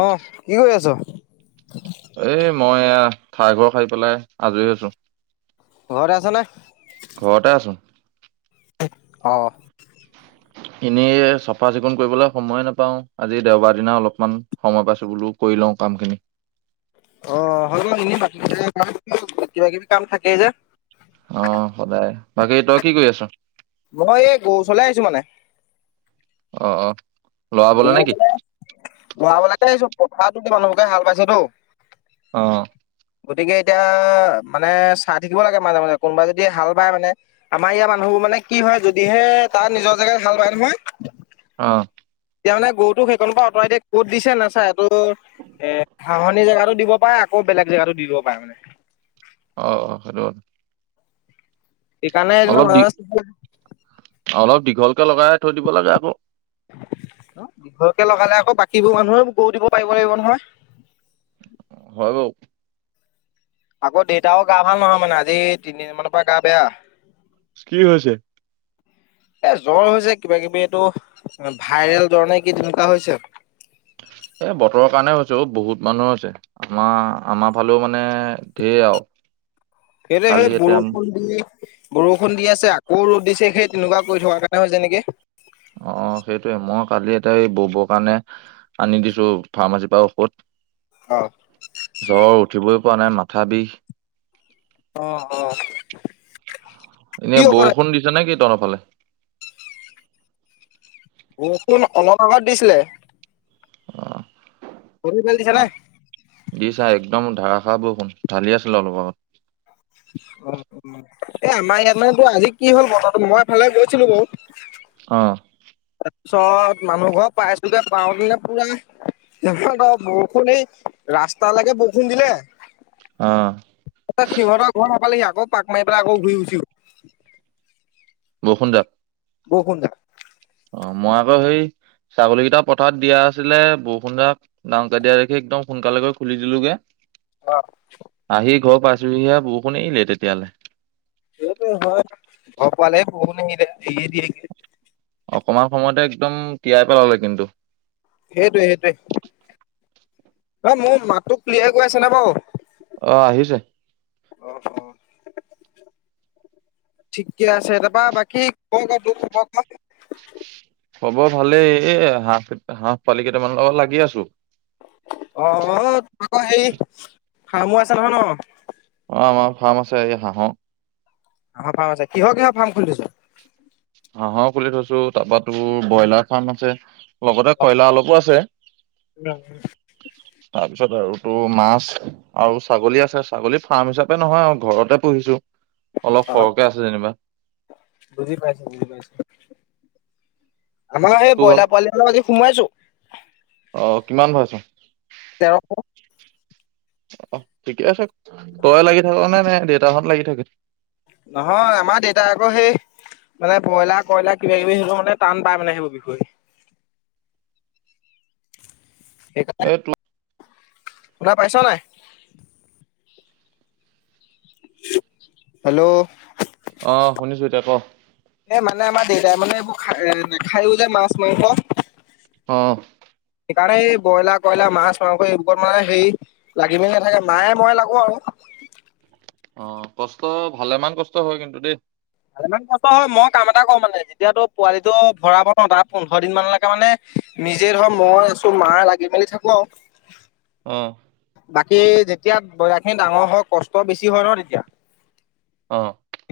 অঁ কি কৰি আছ? এ মই এয়া থাই ঘৰ খাই পেলাই আজৰি আছো ঘৰতে আছ নে? ঘৰতে আছো। অঁ। এনেই চাফা চিকুণ কৰিবলৈ সময় নাপাওঁ আজি দেওবাৰ দিনা অলপমান সময় পাইছো বোলো কৰি লওঁ কাম খিনি অঁ হল কিবা কিবি কাম থাকেই যে অঁ, সদায় বাকী তই কি কৰি আছ? মই এই গৰু ওচৰলে আহিছো মানে অঃঅঁ। গৰু ব গোৱা বলাকে এই চব পথাৰ মানুহবিলাকে হাল বাই ছে তো অ'। গতিকে এতিয়া মানে চাই থাকিব লাগে মাজে মাজে কোনোবাই যদি হাল বায় মানে আমাৰ ইয়াৰ মানুহবোৰ মানে কি হয় যদিহে তাৰ নিজৰ জেগাত হাল বায় নহয় অ'। এতিয়া মানে গৰুটো সেই কোনো পৰা আঁতৰাই দিয়ে ক'ত দিছে নাচা এইটো এ ঘাহনি জেগাতো দিব পাৰে আকৌ বেলেগ জেগাতো দি দিব পাৰে মানে। অ অ সেইটো কথা। এইেইকাৰ নাই এক অলপ দি ম অলপ দীঘলকে লগাই থৈ দিব লাগে আকৌ দীঘকে লগালে আকৌ বাকীবোৰ মানুহে গৰু দিব পাৰিব লাগিব নহয়। হয়। আকৌ দেউতাও গা ভাল নহয় মানে আজি তিনিদিন মানৰ পৰা গা বেয়া। কি হৈছে? এ জ্বৰ হৈছে কিবা কিবি এইটো ভাইৰেল জ্বৰ নে কি তেনেকুৱা হৈছে। এ বতৰৰ কাৰণে হৈ জ্বৰ বহুত মানুহৰ হৈছে। আমাৰ-আমাৰ ফালেও মানে ঢেৰ আৰু। কালি তেনেহলে এতিয়া বৰষুণ দি বৰষুণ দি আছে, আকৌ ৰ'দ দিছে। সেই তেনেকুৱা কৰি থকাৰ কাৰণে হৈছে নেকি? অ', সেইটোৱে, মই কালি এটা এই ব'বৰ কাৰণে আনি দিছো ফাৰ্মাচীৰ পৰা অ। ঔষধ। জ্বৰ উঠিবই পোৱা নাই, মাথা বিষ। অ', অ'। কি এনে ঔষধ বৰষুণ দিছে নেকি তহঁত ফালে। বৰষুণ অলপ আগত দিছিলে। অহ। গৰুৰ পোৱালী দিছে [unintelligible] দিছা একদম ধাৰাষাৰ বৰষুণ। ঢালি আছিলে অলপ আগত। [unintelligible] এ আমাৰ ইয়াত মানে তোৰ আজি কি হ'ল বতৰটো! মই এফালে গৈছিলোঁ বাৰু। অ'। পিছত মানুহ ঘৰ পাইছোঁগে [unintelligible] বৰষুণ এই ৰাস্তালৈকে বৰষুণ দিলে। অ এ সিহঁতৰ ঘৰ পালেহি, আকৌ পাক মাৰি পেলে আকৌ ঘূৰি গুচি গ'ল। [inaudible] [inaudible] অ' মই আকৌ সেই ছাগলী কেইটা পথাৰত দিয়া আছিলে বৰষুণ যাক ডাঙক দিয়া দেখি একদম সোনকালে গে খুলি দিলোগে আহি [inaudible] ঘৰ পাইছোহিহে বৰষুণ আহিলে তেতিয়ালে। [unintelligible] অকমান সময়তে একদম তিয়াই পেলালে কিন্তু। সেইটোৱে সেইটোৱে অ' মোৰ মাততো ক্লিয়াই গৈ আছে নে বাৰু? অ আহিছে অ' অ' ঠিকে আছে তাৰপা বাকী [unintelligible] হব ভালেই এ হাঁহ ক হাঁহ পোৱালি কেইটামান লগত লাগি আছো অ তহঁতৰ সেই ফাৰ্মো আছে নহয় ন অ অ ফাৰ্ম আছে এই হাহৰ হাঁহৰ ফাৰ্ম আছে কিহৰ কিহৰ ফাৰ্ম খুলি থৈছো হাঁহৰ খুলি থৈছো তাৰপৰা তোৰ ব্ৰইলাৰ ফাৰ্ম আছে লগতে অ কয়লা অলপো আছে তাৰপিছত আৰু তোৰ মাছ আৰু ছাগলী আছে ছাগলী ফাৰ্ম হিচাপে নহয় আৰু ঘৰতে পুহিছো অলপ অ সৰহকে আছে যেনিবা বুজি পাইছো [unintelligible] আমাৰ এই তোৰ ব্ৰইলাৰ ভাগ পোৱালিটো আজি সোমাইছোঁ অ কিমান হৈছে তেৰশ অ ঠিকে আছে তই লাগি থাক নে নে দেউতাহঁত লাগি থাক নহয় আমাৰ দেউতাই আকৌ সেই মানে ব্ৰইলাৰ কয়লাৰ কিবা কিবি হলেও মানে টান পাই মানে সেইবোৰ বিষয়ে এইটো শুনা পাইছ নে হেল্ল' অঁ শুনিছো এতিয়া ক এ মানে আমাৰ দেউতাই মানে এইবোৰ খাই নাখায়ও যে মাছ মাংস। অঁ সেইকাৰণে এই ব্ৰইলাৰ কইলাৰ মাছ মাৰংস ওপৰত মানে হেৰি লাগি মেলি নাথাকে মায়ে মইে লাগো আৰু। অ কষ্ট ভালে মান কষ্ট হয় কিন্তু দেই। ভালেমান কষ্ট হয় মই কাম এটা কৰোঁ মানে যেতিয়া পোৱালিটো ভৰাব ন তাৰ পোন্ধৰ দিন মানলৈকে মানে নিজে ধৰ মই আছো মা লাগি মেলি থাকো আৰু। অ বাকী যেতিয়া দয়াখিনি ডাঙৰ হয় কষ্ট বেছি হয় ন তেতিয়া অ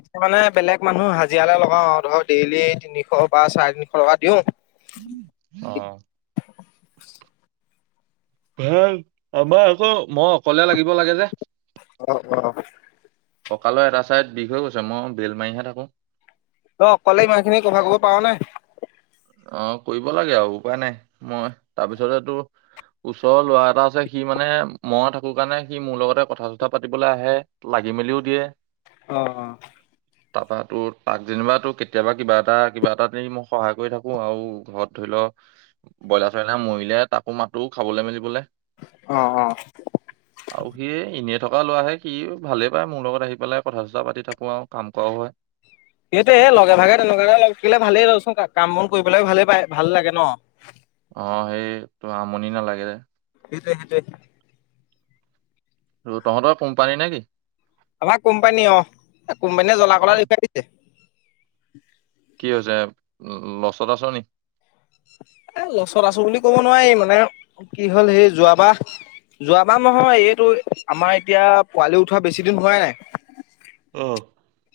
এতিয়া মানে বেলেগ মানুহ হাজিৰালৈ লগাওঁ ধৰ ডেইলি তিনিশ বা চাৰে তিনিশ টকা দিওঁ। অঁ ভ আমাৰ আকৌ মই অকলে লাগিব লাগে যে। অ অ কঁকালৰ এটা ছাইত বিষ হৈ গৈছে মই বেটমাৰিহে থাকো। অ অকলে ইমান খিনি কভাৰ কৰিব পৰা নাই। অ কৰিব লাগে আৰু উপায় নাই মই তাৰপিছতেটো ওচৰৰ লৰা এটা আছে সি মানে মই থাকো কাৰণে সি মোৰ লগতে কথা চথা পাতিবলৈ আহে লাগি মেলিও দিয়ে। অ অ তাৰপৰা তোৰ তাক যেনিবা ত কেতিয়াবা কিবা এটা কিবা এটা মই সহায় কৰি থাকো। আৰু ঘৰত ধৰি লও ব্ৰইলাৰ চইলাৰ মৰিলে তাকো মাতো খাবলৈ মেলিবলৈ। অ অ অ আৰু সি এনে থকা ল'ৰাহে কি ভালে পায় মোৰ লগত আহি পেলাই কথা চথা পাতি থাকো আৰু কাম কৰাও হয়। সেইটোৱে লগে ভাগে তেনেকুৱাকে লগ থাকিলে ভালেই ৰচোন কাম বন কৰিবলৈ ভালেই পায় ভাল লাগে ন অ সেইটো আমনি নালাগে যে। সেইটোৱে সেইটোৱে ত তহঁতৰ কোম্পানী নে কি? আমাৰ কোম্পানী অ কোম্পানীয়ে জলা কলা অ দেখুৱাই দিছে। [unintelligible] কি হৈছে। উম লছত আছো নি? এ লছত আছো বুলি কব নোৱাৰি মানে কি হল সেই যোৱাবাৰ যোৱাবাৰ নহয় এইটো আমাৰ এতিয়া পোৱালি উঠোৱা বেছি দিন হোৱাই নাই। অ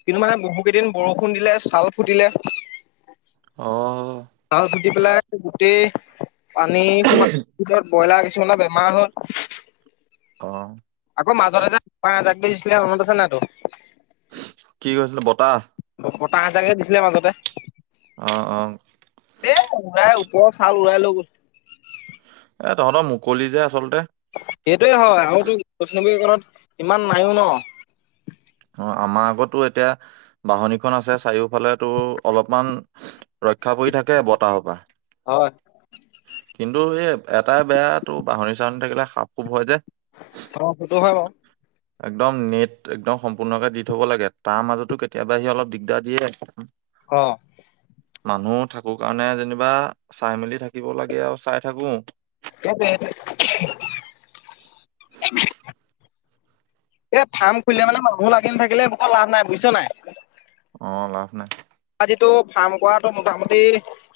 কিন্তু মানে বহু কেইদিন বৰষুণ দিলে ছাল ফুটিলে। অহ। চাল ফুট পেলাই গোটেই। পানী সোমাই। কইলা কিছুমানে বেমাৰ হ'ল। অ আকৌ মাজতে যাকজ। ব দিছিলে মনত আছে নাই টো। কি কৈইছিলে বতাহ। প বতাহ হজাকে দিছিলে মাজতে। অহ অ। বহত চাল উোৱা লৈগল। এ তহঁতৰ মুকলি যে আচলতে। সেইটোৱে হয় আৰু কৈষ্ণৱী কণত। ইমান নাইয়ো ন। অ আমাৰ আগতো এতিয়া বাহনিখন আছে। চাৰিওফালে অলপমান। ৰক্ষা পৰি থাকে বতাহ পা। হয় কিন্তু এই এটাই বেয়াতটো বাঁহনি চাহনি থাকিলে সাপ খুব হয় যে। ত ফটো হয়। একদম নেট একদম। সম্পূৰ্ণকে দি থ'ব লাগে তাৰ মাজতো কেতিয়াবা সি অলপ দিগদাৰ দিয়ে। অ। মানুহ থাকো কাৰণে যেনিবা চাই মেলি থাকিব লাগে আৰু চাই থাকো। ক [unintelligible] এই ফাৰ্ম খুলিলে মানে মানুহ লাগি ন থাকিলেোকৰ লাভ নাই বুজিছা নাই। অঁ লাভ নাই। যিটো ফাৰ্ম কৰাটো মোটামুটি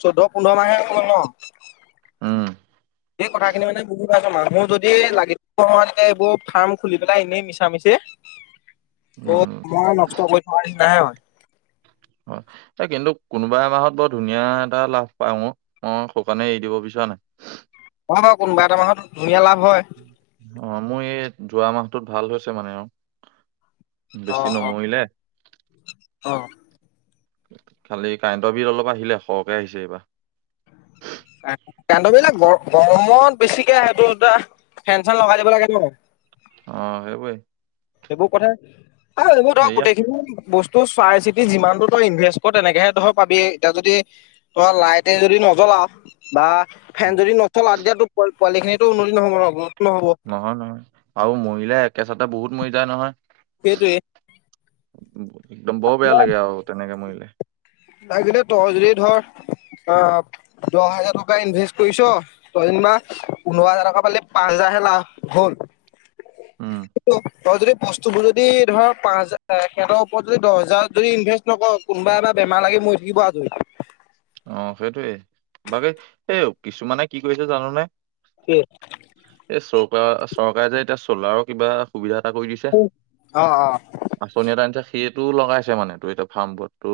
চৈধ্য পোন্ধৰ মাহ হল ন। উম। এইেই কথাখিনি মানে বহুত আাইছো মানুহ যদি লাগি সময় তেতিয়া এইবোৰ ফাৰ্ম খুলি পেলাই এনেই মিছা মিছি। অ উম মই নষ্ট কৰি থ নিচিনাহে হয়। হয় এই কিন্তু কোনোবা এ মাহত বৰ ধুনীয়া এটা লাভ পায় মোৰ অ শুকানে এৰি দিব বিচৰা নাই। অ কোনোবা এটা মাহত ধুনীয়া লাভ। হয়। অ মোৰ এই যোৱা মাহটোত ভাল হৈছে মানে আৰু। অ বেছি অ নমৰিলে আহ খালি কাৰেণ্টৰ বিল অলপ আহিলে সৰহকে আহিছে এইবাৰ কাইট বিলাক গ গৰমত বেছিকে সেইটো ফেন চেন লগাই দিব লাগে ন [unintelligible] অ সবাই [unintelligible] এইবোৰ কথা অ আহিব ধক গোটেইখিনি বস্তু ত চাই চিতি যিমানটো তই ইনভেষ্ট কৰ তেনেকেহে তই পাবি এতিয়া যদি তই লাইট যদি নজ্বলাঅ বা ফেন যদি নথলা তেতিয়াতো পোৱা খিনি উন্নতি নহব ন'ব [unintelligible] নহয় নহয় আৰু মহিলাই একে চ [unintelligible] এ বহুত মৰি যা নহয় সেইটোৱে একদম বৰ বেয়া লাগে আৰু তেনেকে মই [inaudible] লাগে তই যদি ধৰ আহ দহ হাজাৰ টকা ইনভেষ্ট কৰিছ তই যেনিবা পোন্ধৰ হাজাৰ টকা পালি পাঁচ হাজাৰ হে লাভ হ'ল [unintelligible] উম ধ যদি বস্তুবোৰ যদি ধৰা পাঁচ হাজাৰ সহতৰ ওপৰত যদি দহ হাজাৰ যদি ইনভেষ্ট নকৰ কোনোবা এ [unintelligible] বেমাৰ লাগে মৰি থাকিব আজৰি অ সেইটোৱে বাকী এই কিছুমানে কি কৰিছে জানোনোই এই চৰকা চৰকাৰে যে এতিয়া চ'লাৰৰ কিবা সুবিধা এ কৰি দিছে অ অ আঁচনি এটা আনিছে সেইত বি লগাইছে মানে তটো এতিয়া ফাৰ্ম বত তটো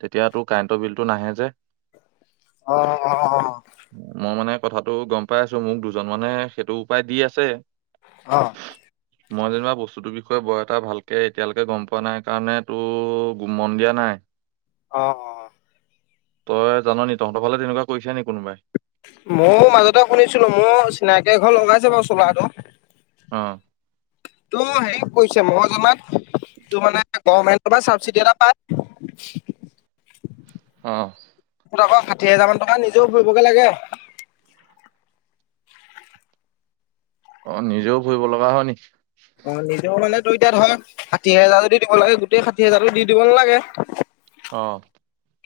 তেতিয়াাতটো কাৰেণ্টৰ বিল টো নাহে যে [unintelligible] অ মই মানে কথাতটো গম পাই আছো মোক দুজন মানে সেইটো উপায় দি আছে অ মই যেনিবা বস্তুটোৰ বিষয়ে বৰ এটা ভালকে এতিয়ালৈকে গম পোৱা নাই কাৰণে তো মন দিয়া নাই অ অ তই জান নি তহঁতৰ ফালে তেনেকুৱা কৰিছে নেকি কোনোবাই ময় মাজতে শুনিছিলো মোৰ চিনাকি এ ঘৰ লগাইছে বাৰু চোলাটো [unintelligible] অ ত হেৰি কৈছে মই জনাত তোমাল [unintelligible] কমেট [unintelligible] চাবচিডি এটা পায় [inaudible] অ মত আকৌ ষাঠি হোজাৰ মান টকা নিজেও ফুৰিবগে লাগে [unintelligible] অ নিজেও ফুৰিব লগা হয় নেকি অ নিজে মানে মই [unintelligible] এতিয়া ধৰ, ষাঠি হাজাৰ যদি দিব লাগে, গোটেই ষাঠি হাজাৰো দি দিব নালাগে। অ'!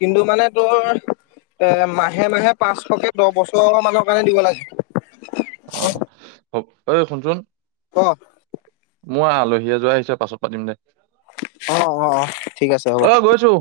কিন্তু মানে, তোৰ এ, মাহে মাহে পাঁচশকে দহ বছৰ মানৰ কাৰণে দিব লাগে। অ'! ঐ শুনচোন! অ'! মোৰ আলহী এযোৰ আহিছে। পাছত পাতিম দে! অ' অ' অ'! ঠিক আছে হ'ব। অ' গৈছো।